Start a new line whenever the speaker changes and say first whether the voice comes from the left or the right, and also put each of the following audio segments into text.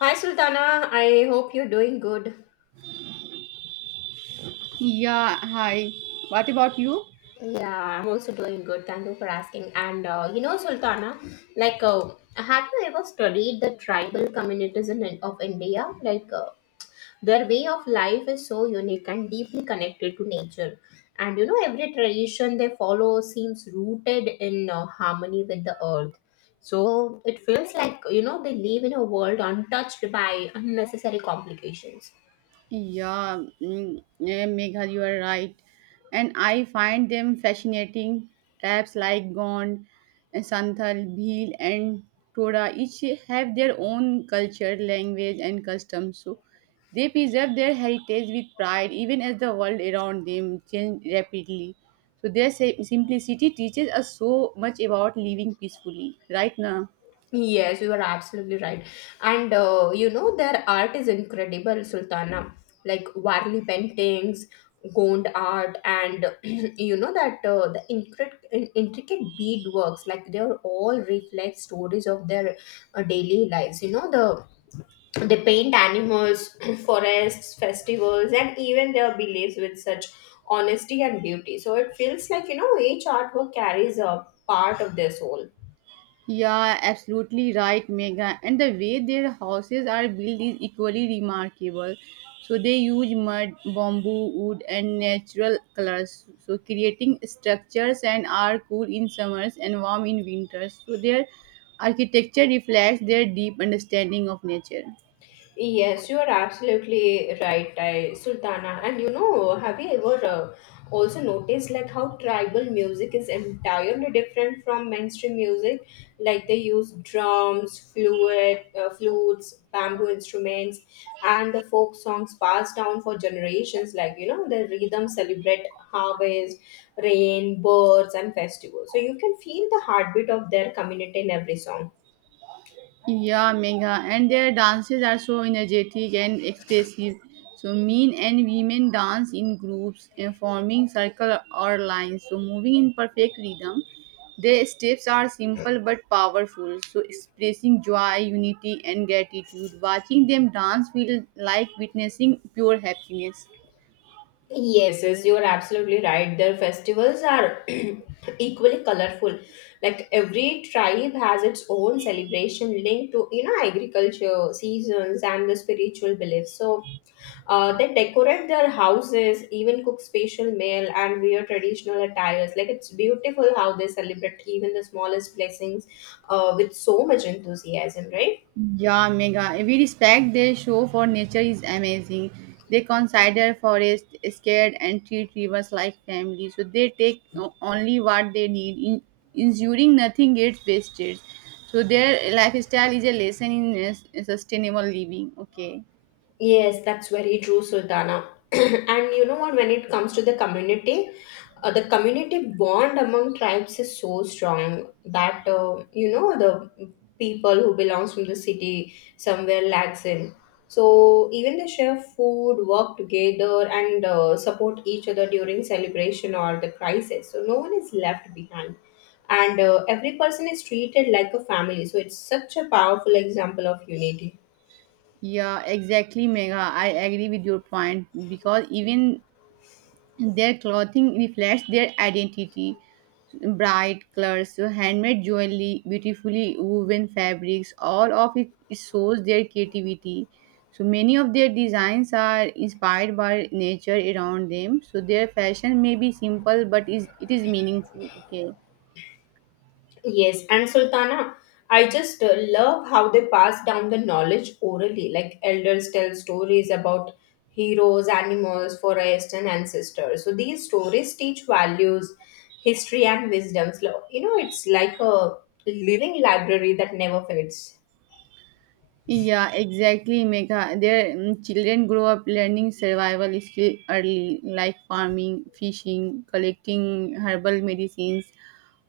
left: Hi Sultana, I hope you're doing good.
right: Yeah, hi. What about you?
left: Yeah, I'm also doing good. Thank you for asking. And Sultana, like, uh, have you ever studied the tribal communities of India? Their way of life is so unique and deeply connected to nature. And you know, every tradition they follow seems rooted in harmony with the earth. So it feels like, you know, they live in a world untouched by unnecessary complications.
right: Yeah, yeah, Megha, you are right. And I find them fascinating. Tribes like Gond, Santhal, Bhil, and Toda each have their own culture, language, and customs. So they preserve their heritage with pride, even as the world around them changes rapidly. So their simplicity teaches us so much about living peacefully, right now.
left: Yes, you are absolutely right. And you know, their art is incredible, Sultana. Like Warli paintings, Gond art, and you know that the intricate bead works, like they are all reflect stories of their daily lives. You know, they paint animals, forests, festivals, and even their beliefs with such honesty and beauty. So it feels like you know each artwork carries a part of their soul.
right: Yeah, absolutely right, Mega. And the way their houses are built is equally remarkable. So they use mud, bamboo, wood, and natural colors. So creating structures and are cool in summers and warm in winters. So their architecture reflects their deep understanding of nature.
left: Yes, you are absolutely right, Sultana. And you know, have you ever also noticed like how tribal music is entirely different from mainstream music? Like they use flutes, bamboo instruments, and the folk songs passed down for generations. Like you know, the rhythms celebrate harvest, rain, birds, and festivals. So you can feel the heartbeat of their community in every song.
right: Yeah, Megha. And their dances are so energetic and expressive. So men and women dance in groups and forming circle or lines. So moving in perfect rhythm. Their steps are simple but powerful. So expressing joy, unity and gratitude. Watching them dance feels like witnessing pure happiness.
left: Yes, you are absolutely right. Their festivals are equally colorful. Like every tribe has its own celebration linked to you know agriculture, seasons, and the spiritual beliefs. So they decorate their houses, even cook special meal, and wear traditional attires. Like it's beautiful how they celebrate even the smallest blessings, with so much enthusiasm, right?
right: Yeah, mega. We respect their show for nature is amazing. They consider forest scared and treat rivers like family. So they take only what they need, in, ensuring nothing gets wasted. So their lifestyle is a lesson in sustainable living. Okay.
left: Yes, that's very true, Sultana. And you know what, when it comes to the community bond among tribes is so strong that, you know, the people who belongs from the city somewhere lags in. So even they share food, work together and support each other during celebration or the crisis. So no one is left behind. And every person is treated like a family. So it's such a powerful example of unity.
right: Yeah, exactly, Mega. I agree with your point because even their clothing reflects their identity. Bright colors, handmade jewelry, beautifully woven fabrics, all of it shows their creativity. So many of their designs are inspired by nature around them. So their fashion may be simple, but is it is meaningful. Okay.
left: Yes, and Sultana, I just love how they pass down the knowledge orally. Like elders tell stories about heroes, animals, forests, and ancestors. So these stories teach values, history, and wisdoms. You know, it's like a living library that never fades.
right: Yeah, exactly, Megha. Their children grow up learning survival skill early, like farming, fishing, collecting herbal medicines,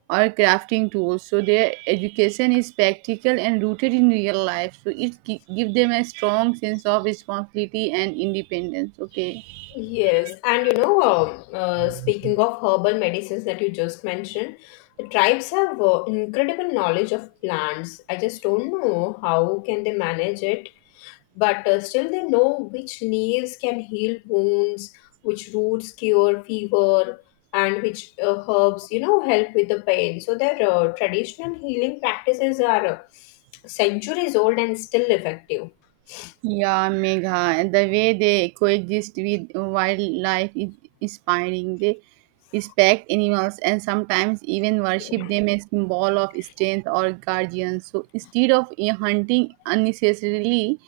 right: or crafting tools, so their education is practical and rooted in real life, so it give them a strong sense of responsibility and independence. Okay.
left: Yes, and you know, speaking of herbal medicines that you just mentioned, the tribes have incredible knowledge of plants. I just don't know how can they manage it but still they know which leaves can heal wounds, which roots cure fever, and which herbs, you know, help with the pain. So their traditional healing practices are centuries old and still effective.
right: Yeah, Megha, and the way they coexist with wildlife is inspiring. They respect animals and sometimes even worship them as symbol of strength or guardians. So instead of hunting unnecessarily,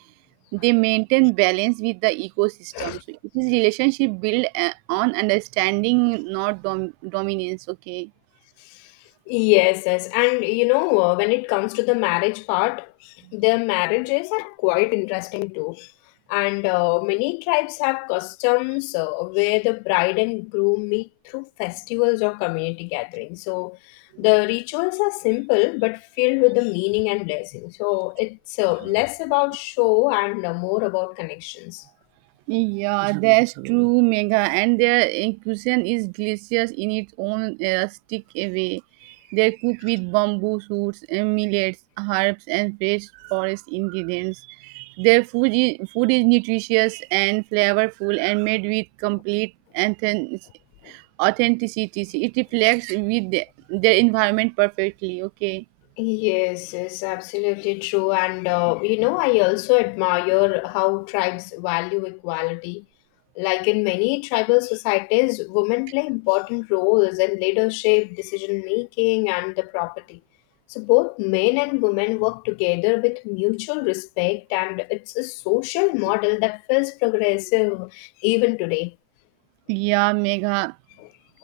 right: they maintain balance with the ecosystem. So it is relationship built on understanding, not dominance. Okay.
left: Yes, yes. And you know, when it comes to the marriage part, the marriages are quite interesting too. And many tribes have customs where the bride and groom meet through festivals or community gatherings. So the rituals are simple but filled with the meaning and blessing. So it's less about show and more about connections.
right: Yeah, that's so true, Megha. And their cuisine is delicious in its own rustic way. They cook with bamboo shoots, millets, herbs, and fresh forest ingredients. Their food is nutritious and flavorful and made with complete authenticity. It reflects with the, their environment perfectly. Okay.
left: Yes, absolutely true. And you know, I also admire how tribes value equality. Like in many tribal societies, women play important roles in leadership, decision making, and the property. So both men and women work together with mutual respect, and it's a social model that feels progressive even today.
right: Yeah, Megha.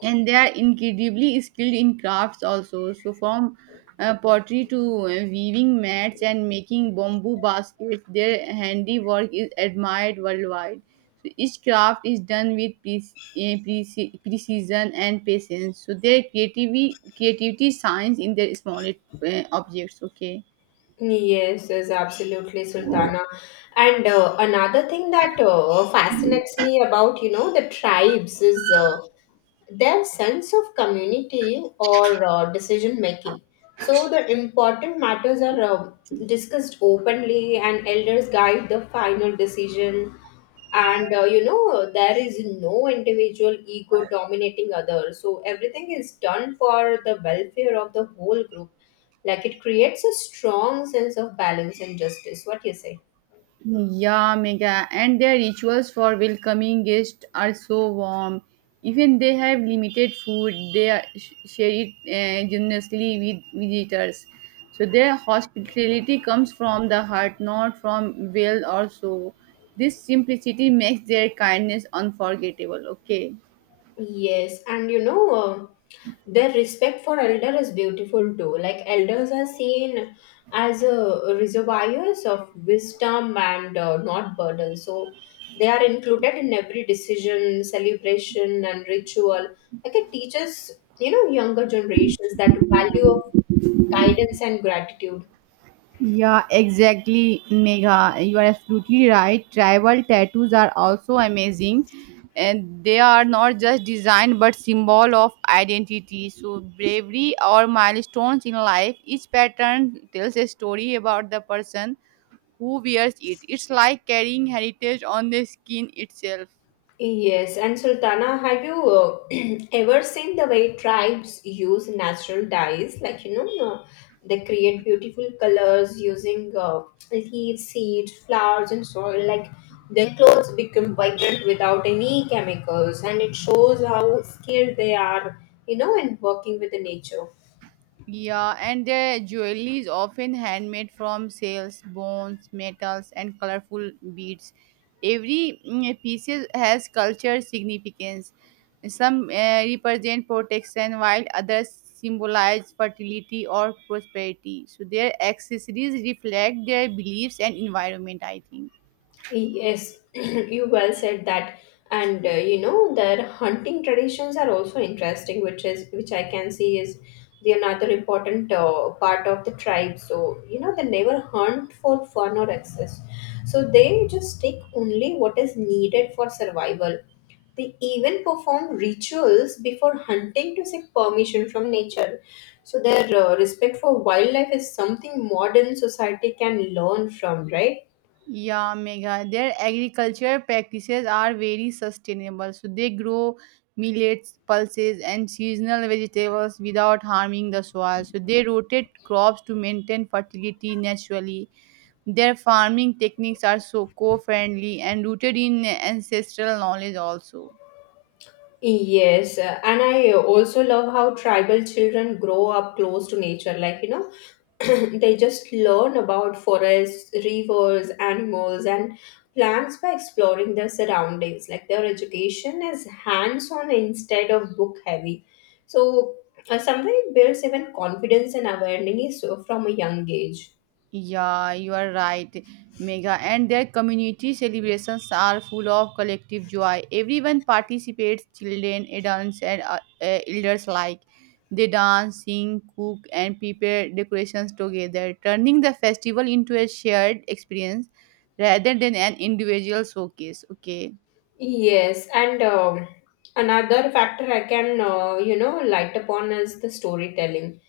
right: And they are incredibly skilled in crafts also, so from pottery to weaving mats and making bamboo baskets, their handiwork is admired worldwide. So each craft is done with precision and patience. So their creativity shines in their small objects. Okay.
left: Yes, absolutely, Sultana. And another thing that fascinates me about, you know, the tribes is their sense of community or decision making. So the important matters are discussed openly, and elders guide the final decision. And you know, there is no individual ego dominating others. So everything is done for the welfare of the whole group. Like it creates a strong sense of balance and justice. What do you say?
right: Yeah, mega. And their rituals for welcoming guests are so warm. Even they have limited food, they share it generously with visitors. So their hospitality comes from the heart, not from wealth or so. This simplicity makes their kindness unforgettable. Okay.
left: Yes, and you know, their respect for elder is beautiful too. Like elders are seen as reservoirs of wisdom and not burden. So they are included in every decision, celebration, and ritual. Like it teaches, you know, younger generations that value of guidance and gratitude.
right: Yeah, exactly, Megha. You are absolutely right. Tribal tattoos are also amazing, and they are not just design but symbol of identity. So bravery or milestones in life. Each pattern tells a story about the person who wears it. It's like carrying heritage on the skin itself.
left: Yes, and Sultana, have you ever seen the way tribes use natural dyes? They create beautiful colors using leaves, seeds, flowers, and soil. Like, their clothes become vibrant without any chemicals, and it shows how skilled they are, you know, in working with the nature.
right: Yeah, and their jewelry is often handmade from shells, bones, metals, and colorful beads. Every piece has cultural significance. Some represent protection, while others symbolize fertility or prosperity. So their accessories reflect their beliefs and environment, I think.
left: Yes, you well said that. And you know, their hunting traditions are also interesting, which I can see is the another important part of the tribe. So you know, they never hunt for fun or excess. So they just take only what is needed for survival. They even perform rituals before hunting to seek permission from nature. So their respect for wildlife is something modern society can learn from, right?
right: Yeah, Megha. Their agriculture practices are very sustainable. So they grow millets, pulses, and seasonal vegetables without harming the soil. So they rotate crops to maintain fertility naturally. Their farming techniques are so co-friendly and rooted in ancestral knowledge also.
left: Yes, and I also love how tribal children grow up close to nature. Like, you know, they just learn about forests, rivers, animals, and plants by exploring their surroundings. Like, their education is hands on instead of book heavy. So, somewhere it builds even confidence and awareness from a young age.
right: Yeah, you are right, Mega. And their community celebrations are full of collective joy. Everyone participates, children, adults, and elders alike. They dance, sing, cook, and prepare decorations together, turning the festival into a shared experience rather than an individual showcase. Okay.
left: Yes, and another factor I can, you know, light upon is the storytelling.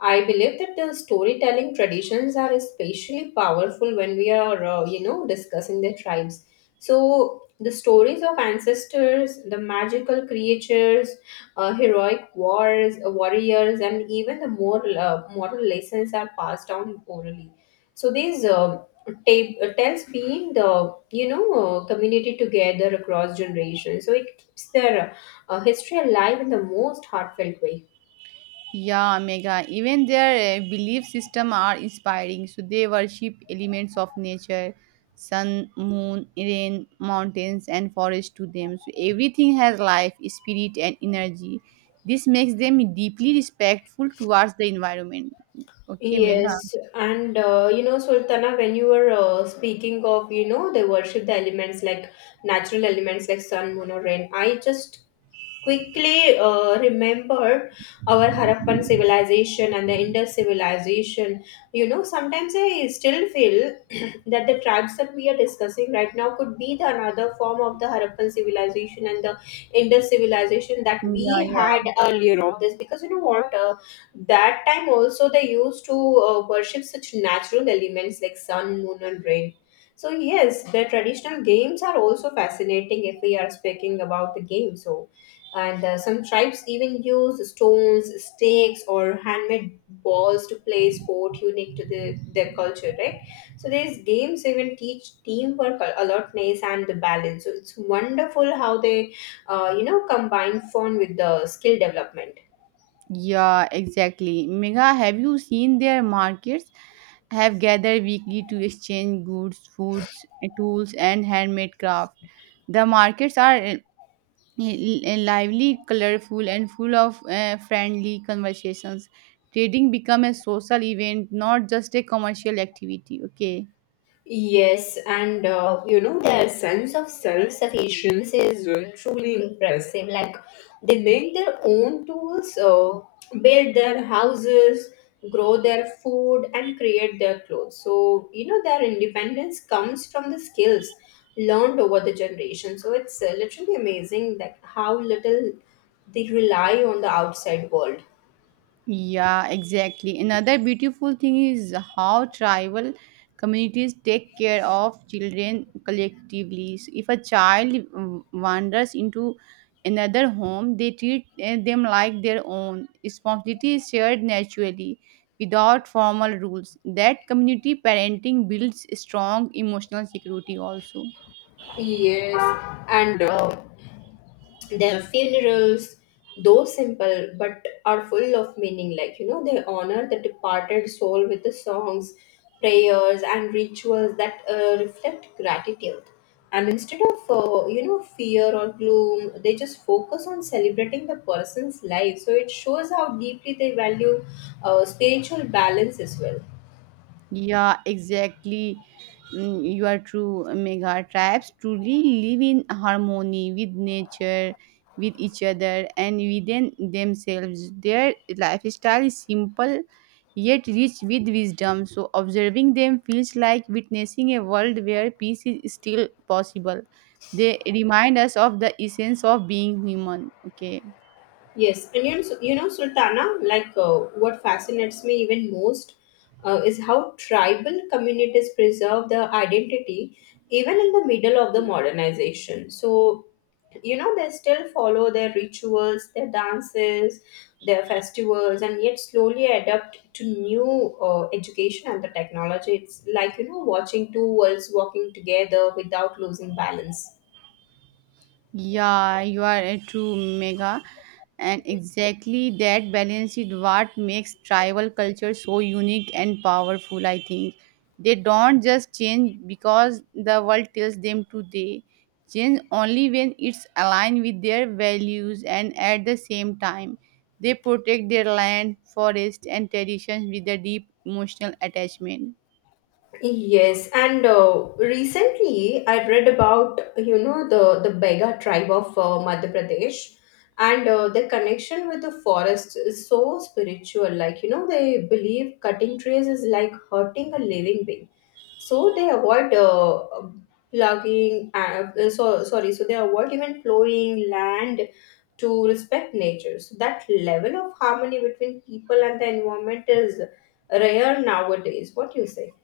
left: I believe that the storytelling traditions are especially powerful when we are, you know, discussing the tribes. So the stories of ancestors, the magical creatures, heroic warriors, and even the moral lessons are passed down orally. So these tells being the you know community together across generations, so it keeps their history alive in the most heartfelt way.
right: Yeah, mega. Even their belief system are inspiring. So they worship elements of nature, sun, moon, rain, mountains, and forest to them. So everything has life, spirit, and energy. This makes them deeply respectful towards the environment. Okay, mega.
left: Yes, and you know, Sultana, when you were speaking of you know they worship the elements like natural elements like sun, moon or rain, I just quickly remembered our Harappan civilization and the Indus civilization. You know, sometimes I still feel that the tribes that we are discussing right now could be the another form of the Harappan civilization and the Indus civilization that
right: Yeah,
left: we
right: yeah.
left: had earlier of this. Because you know what, that time also they used to worship such natural elements like sun, moon, and rain. So yes, the traditional games are also fascinating if we are speaking about the game. So, and some tribes even use stones, stakes, or handmade balls to play sport unique to their culture, right? So these games even teach teamwork, alertness, and the balance. So it's wonderful how they, you know, combine fun with the skill development.
right: Yeah, exactly, Megha. Have you seen their markets? Have gathered weekly to exchange goods, foods, and tools, and handmade craft. The markets are lively, colorful, and full of friendly conversations. Trading become a social event, not just a commercial activity. Okay.
left: Yes, and you know, their sense of self sufficiency is truly impressive. Like, they make their own tools, build their houses, grow their food, and create their clothes. So, you know, their independence comes from the skills learned over the generation. So, it's literally amazing that how little they rely on the outside world.
right: Yeah, exactly. Another beautiful thing is how tribal communities take care of children collectively. So if a child wanders into another home, they treat them like their own. Responsibility is shared naturally without formal rules. That community parenting builds strong emotional security also.
left: Yes, and their funerals though simple but are full of meaning, like you know they honor the departed soul with the songs, prayers and rituals that reflect gratitude, and instead of you know fear or gloom they just focus on celebrating the person's life. So it shows how deeply they value spiritual balance as well.
right: Yeah, exactly. You are true, Mega. Tribes truly live in harmony with nature, with each other, and within themselves. Their lifestyle is simple yet rich with wisdom. So, observing them feels like witnessing a world where peace is still possible. They remind us of the essence of being human. Okay.
left: Yes, and you know, so, you know Sultana, what fascinates me even most is how tribal communities preserve their identity even in the middle of the modernization. So, you know, they still follow their rituals, their dances, their festivals, and yet slowly adapt to new education and the technology. It's like, you know, watching two worlds walking together without losing balance.
right: Yeah, you are a true mega. And exactly that balance is what makes tribal culture so unique and powerful, I think. They don't just change because the world tells them to, they change only when it's aligned with their values, and at the same time they protect their land, forest and traditions with a deep emotional attachment.
left: Yes, and recently I read about you know the Bega tribe of Madhya Pradesh, and their connection with the forest is so spiritual. Like you know, they believe cutting trees is like hurting a living being, so they avoid plugging. So sorry, so they avoid even plowing land to respect nature. So that level of harmony between people and the environment is rare nowadays. What do you say?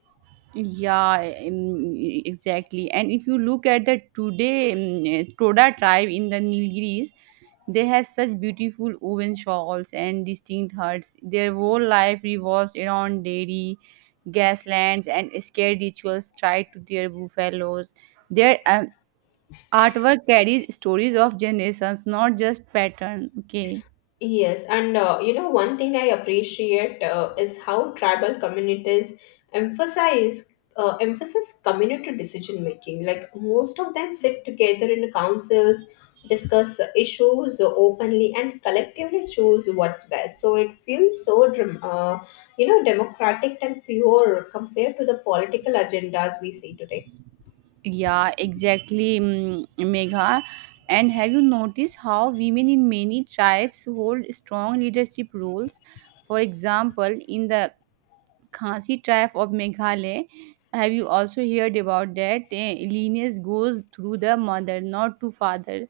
right: Yeah, exactly. And if you look at the today Toda tribe in the Nilgiris, they have such beautiful woven shawls and distinct huts. Their whole life revolves around dairy, gaslands, and scared rituals tied to their buffaloes. Their artwork carries stories of generations, not just pattern. Okay.
left: Yes, and you know, one thing I appreciate is how tribal communities emphasize emphasis community decision making. Like most of them sit together in councils, discuss issues openly, and collectively choose what's best. So it feels so, you know, democratic and pure compared to the political agendas we see today.
right: Yeah, exactly, Megha. And have you noticed how women in many tribes hold strong leadership roles? For example, in the Khasi tribe of Meghalaya, have you also heard about that? Lineage goes through the mother, not to father.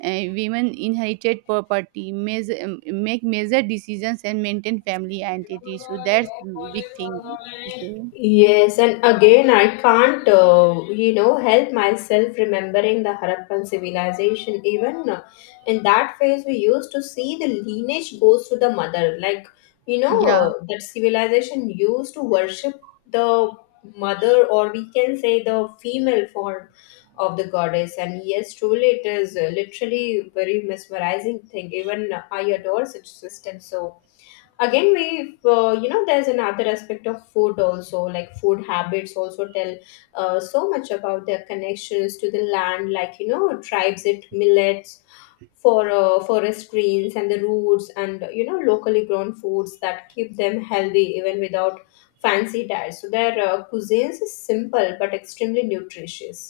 right: Women inherited property, measure, make major decisions, and maintain family identity. So that's big thing. Okay.
left: Yes, and again, I can't, you know, help myself remembering the Harappan civilization. Even in that phase, we used to see the lineage goes to the mother. Like, you know,
right: Yeah,
left: that civilization used to worship the mother, or we can say the female form of the goddess. And yes, truly, it is literally very mesmerizing thing. Even I adore such system. So, again we there's another aspect of food also, like food habits also tell so much about their connections to the land. Like, tribes eat millets for forest greens and the roots, and locally grown foods that keep them healthy even without fancy diets. So their cuisines is simple but extremely nutritious.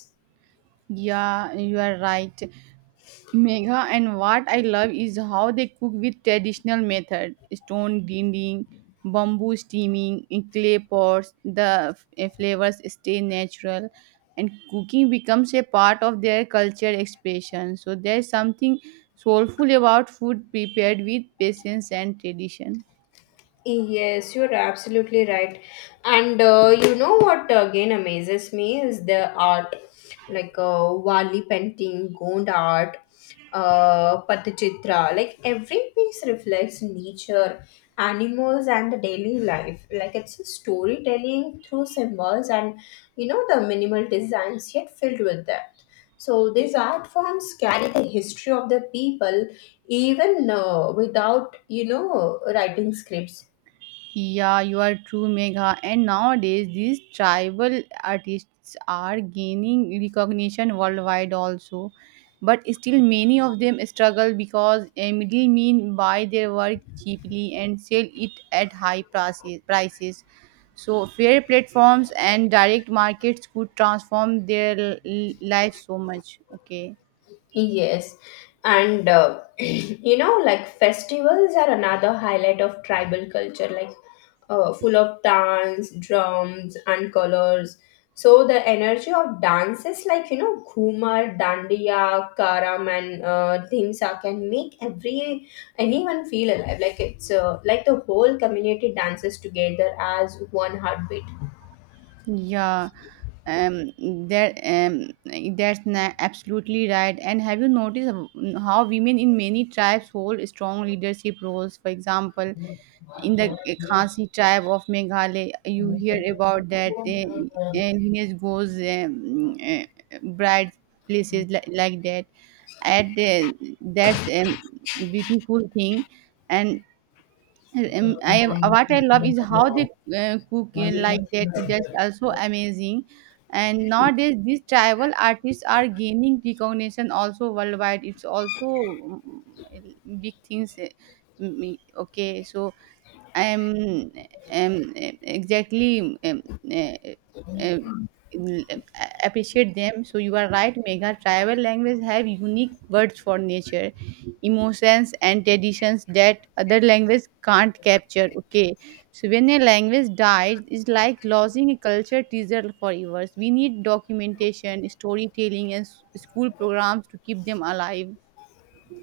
right: yeah, you are right, Megha. And what I love is how they cook with traditional method stone grinding, bamboo steaming, in clay pots. The flavors stay natural, and cooking becomes a part of their culture expression. So there's something soulful about food prepared with patience and tradition.
left: Yes, you're absolutely right. And what again amazes me is the art, like Wali painting, Gond art, Patchitra. Like every piece reflects nature, animals, and the daily life. Like it's a storytelling through symbols and the minimal designs yet filled with depth. So these art forms carry the history of the people even without writing scripts.
right: Yeah, you are true, Megha. And nowadays, these tribal artists are gaining recognition worldwide also. But still, many of them struggle because a middleman buy their work cheaply and sell it at high prices. So, fair platforms and direct markets could transform their life so much. Okay.
left: Yes, and like festivals are another highlight of tribal culture, like full of dance, drums, and colors. So the energy of dances like Ghumar, Dandiya, Karam, and Dhimsa can make every anyone feel alive. Like the whole community dances together as one heartbeat.
right: Yeah, um, that um, that's absolutely right. And have you noticed how women in many tribes hold strong leadership roles? For example, in the Khasi tribe of Meghalaya, you hear about that lineage goes bright places like that. At That's a beautiful thing, and I what I love is how they cook like that. That's also amazing. And nowadays, these tribal artists are gaining recognition also worldwide. It's also big things. Okay, so um, um, exactly. Uh, uh, Appreciate them. So you are right, Megha. Tribal language have unique words for nature, emotions, and traditions that other language can't capture. Okay, so when a language dies, it's like losing a culture treasure for years. We need documentation, storytelling, and school programs to keep them alive.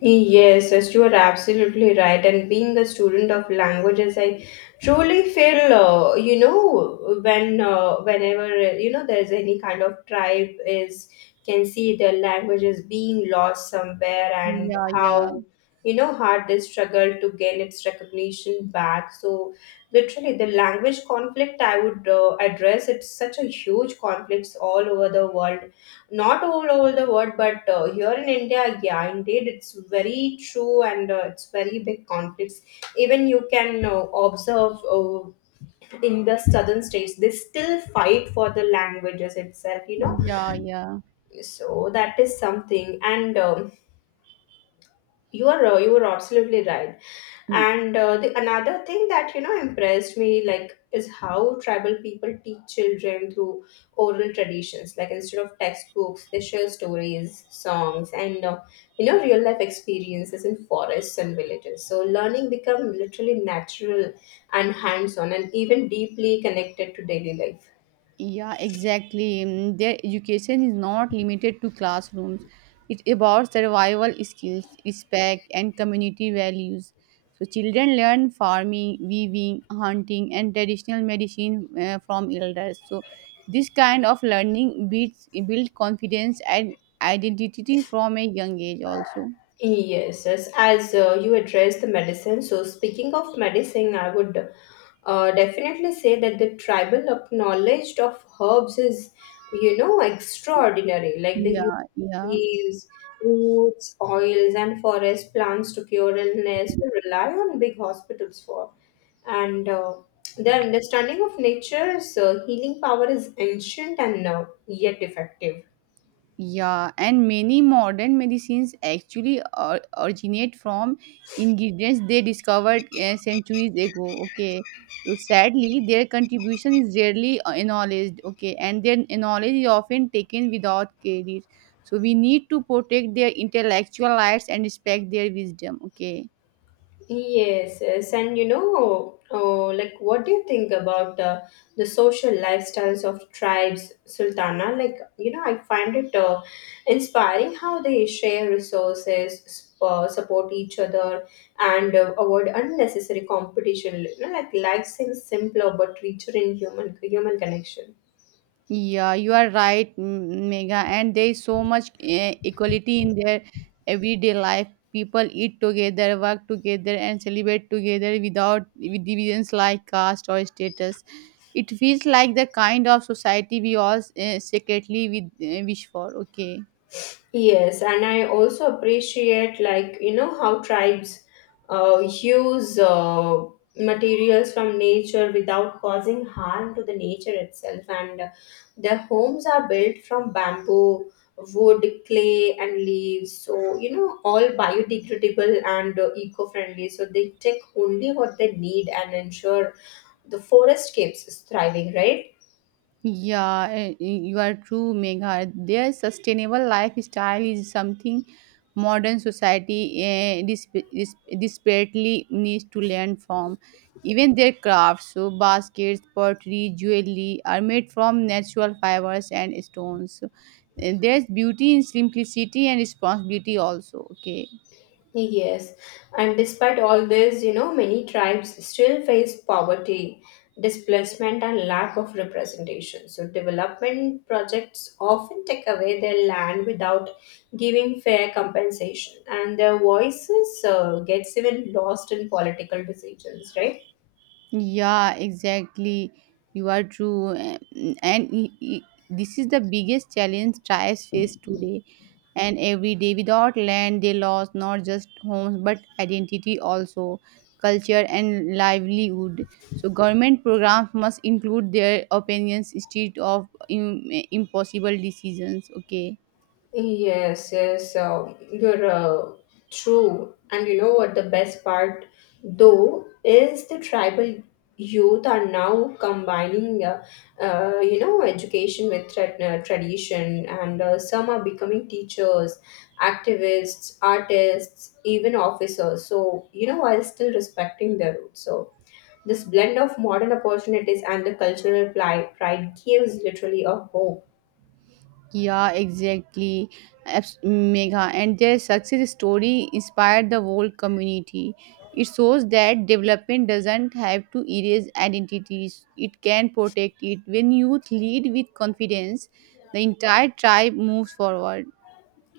left: Yes, yes, you are absolutely right. And being a student of languages, I truly feel, you know, when whenever you know there's any kind of tribe is, can see their languages being lost somewhere, and
right: Yeah, yeah,
left: how hard they struggle to gain its recognition back. So literally, the language conflict, I would address it's such a huge conflicts all over the world. Not all over the world, but here in India. Yeah, indeed, it's very true, and it's very big conflicts. Even you can observe in the southern states they still fight for the languages itself,
right: yeah.
left: so that is something. And you are you were absolutely right. And the another thing that impressed me, like, is how tribal people teach children through oral traditions. Like, instead of textbooks, they share stories, songs, and real life experiences in forests and villages. So learning become literally natural and hands on, and even deeply connected to daily life.
right: Yeah, exactly. Their education is not limited to classrooms. It's about survival skills, respect, and community values. So children learn farming, weaving, hunting, and traditional medicine from elders. So this kind of learning builds build confidence and identity from a young age also.
left: Yes, yes. As you address the medicine, so speaking of medicine, I would definitely say that the knowledge of herbs is, extraordinary. Like the use
right: Yeah,
left: of
right: yeah.
left: leaves, roots, oils, and forest plants to cure illness, we rely on big hospitals for. And the understanding of nature's healing power is ancient and yet effective.
right: Yeah, and many modern medicines actually originate from ingredients they discovered centuries ago. Okay, so sadly, their contribution is rarely acknowledged. Okay, and their knowledge is often taken without credit. So we need to protect their intellectual rights and respect their wisdom. Okay.
left: Yes, yes, and oh, like, what do you think about the social lifestyles of tribes, Sultana? Like, I find it inspiring how they share resources, support each other, and avoid unnecessary competition. You know, like, life seems simpler but richer in human connection.
right: Yeah, you are right, Megha. And there is so much equality in their everyday life. People eat together, work together, and celebrate together without with divisions like caste or status. It feels like the kind of society we all secretly wish for. Okay.
left: Yes, and I also appreciate, like, how tribes use materials from nature without causing harm to the nature itself. And their homes are built from bamboo, wood, clay, and leaves. So, all biodegradable and eco-friendly. So they take only what they need and ensure the forest keeps thriving, right?
right: Yeah, you are true, Megha. Their sustainable lifestyle is something modern society desperately needs to learn from. Even their crafts, so baskets, pottery, jewelry, are made from natural fibers and stones. So, there's beauty in simplicity and responsibility also. Okay.
left: Yes, and despite all this, many tribes still face poverty, displacement, and lack of representation. So development projects often take away their land without giving fair compensation, and their voices gets even lost in political decisions, right?
right: Yeah, exactly. You are true. And i- this is the biggest challenge tribes face today. And every day without land, they lost not just homes but identity also, culture and livelihood. So government programs must include their opinions instead of impossible decisions. Okay.
left: Yes, yes, you're true. And what the best part, though, is the tribal youth are now combining, education with tradition, and some are becoming teachers, activists, artists, even officers. So, while still respecting their roots. So this blend of modern opportunities and the pride gives literally a hope.
right: Yeah, exactly. Mega. And their success story inspired the whole community. It shows that development doesn't have to erase identities, it can protect it. When youth lead with confidence, the entire tribe moves forward.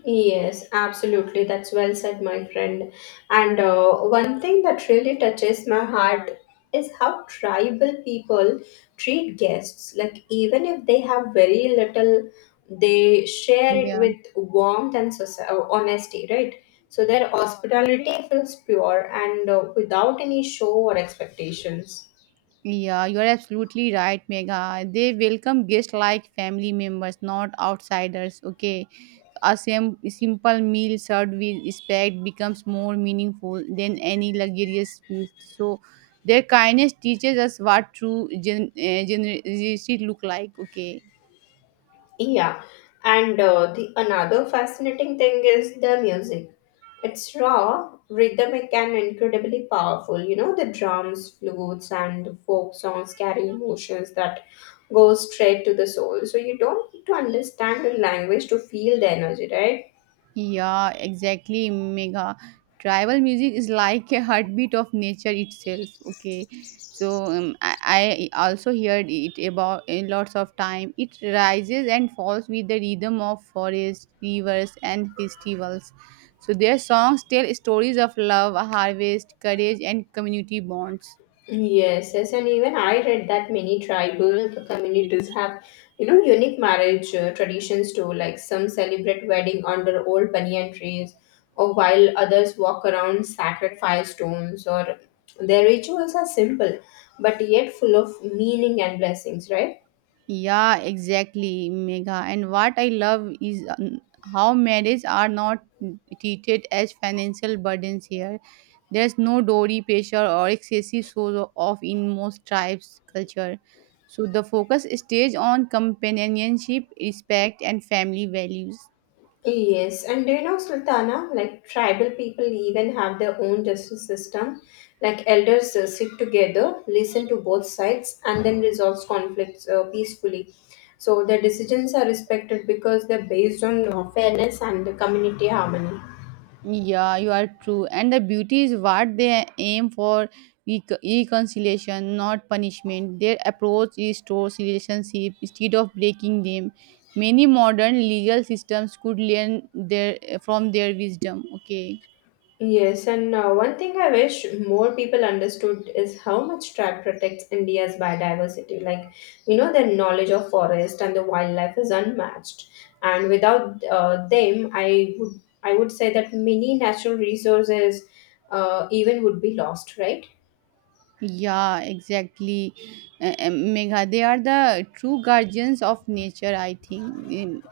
left: Yes, absolutely. That's well said, my friend. And one thing that really touches my heart is how tribal people treat guests. Like, even if they have very little, they share it
right: Yeah.
left: with warmth and honesty, right? So their hospitality feels pure and without any show or expectations.
right: Yeah, you're absolutely right, Megha. They welcome guests like family members, not outsiders. Okay, a simple meal served with respect becomes more meaningful than any luxurious meal. So, their kindness teaches us what true generosity look like. Okay.
left: Yeah, and the another fascinating thing is the music. It's raw, rhythmic, and incredibly powerful. You know, the drums, flutes, and folk songs carry emotions that go straight to the soul. So you don't need to understand the language to feel the energy, right?
right: Yeah, exactly, Mega. Tribal music is like a heartbeat of nature itself. Okay, so I also heard it about in lots of time. It rises and falls with the rhythm of forests, rivers, and festivals. So their songs tell stories of love, harvest, courage, and community bonds.
left: Yes, yes, and even I read that many tribal communities have, unique marriage traditions too. Like, some celebrate wedding under old banyan trees, or while others walk around sacred firestones. Or their rituals are simple, but yet full of meaning and blessings, right?
right: Yeah, exactly, Megha. And what I love is how marriage are not treated as financial burdens here. There's no dowry pressure or excessive show off in most tribes' culture. So the focus stays on companionship, respect, and family values.
left: Yes, and do you know, Sultana, like tribal people even have their own justice system. Like elders sit together, listen to both sides, and then resolves conflicts peacefully. So their decisions are respected because they're based on fairness and the community harmony.
right: Yeah, you are true. And the beauty is what they aim for reconciliation, not punishment. Their approach restores relationships instead of breaking them. Many modern legal systems could learn their from their wisdom. Okay.
left: Yes, and one thing I wish more people understood is how much track protects India's biodiversity. Like, the knowledge of forest and the wildlife is unmatched. And without them, I would say that many natural resources even would be lost, right?
right: Yeah, exactly. Megha, they are the true guardians of nature, I think.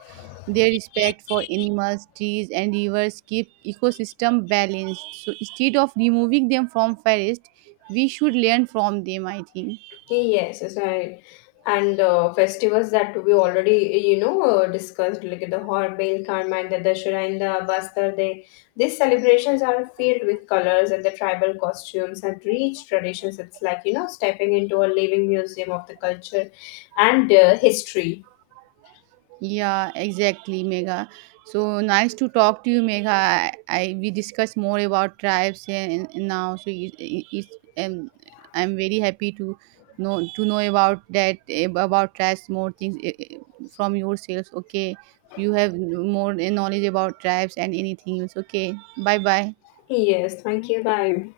right: Their respect for animals, trees, and rivers keep ecosystem balanced. So instead of removing them from forest, we should learn from them, I think.
left: Yes, yes, I, and festivals that we already discussed, like the Horbil, Karma, the Dashera, and the Bastar. They These celebrations are filled with colors and the tribal costumes and rich traditions. It's like, stepping into a living museum of the culture and history.
right: Yeah, exactly, Megha. So nice to talk to you, Megha. I we discussed more about tribes and now, so it's um, I'm very happy to know about that about tribes more things from yourselves. Okay, you have more knowledge about tribes and anything else. Okay, bye bye.
left: Yes, thank you. Bye.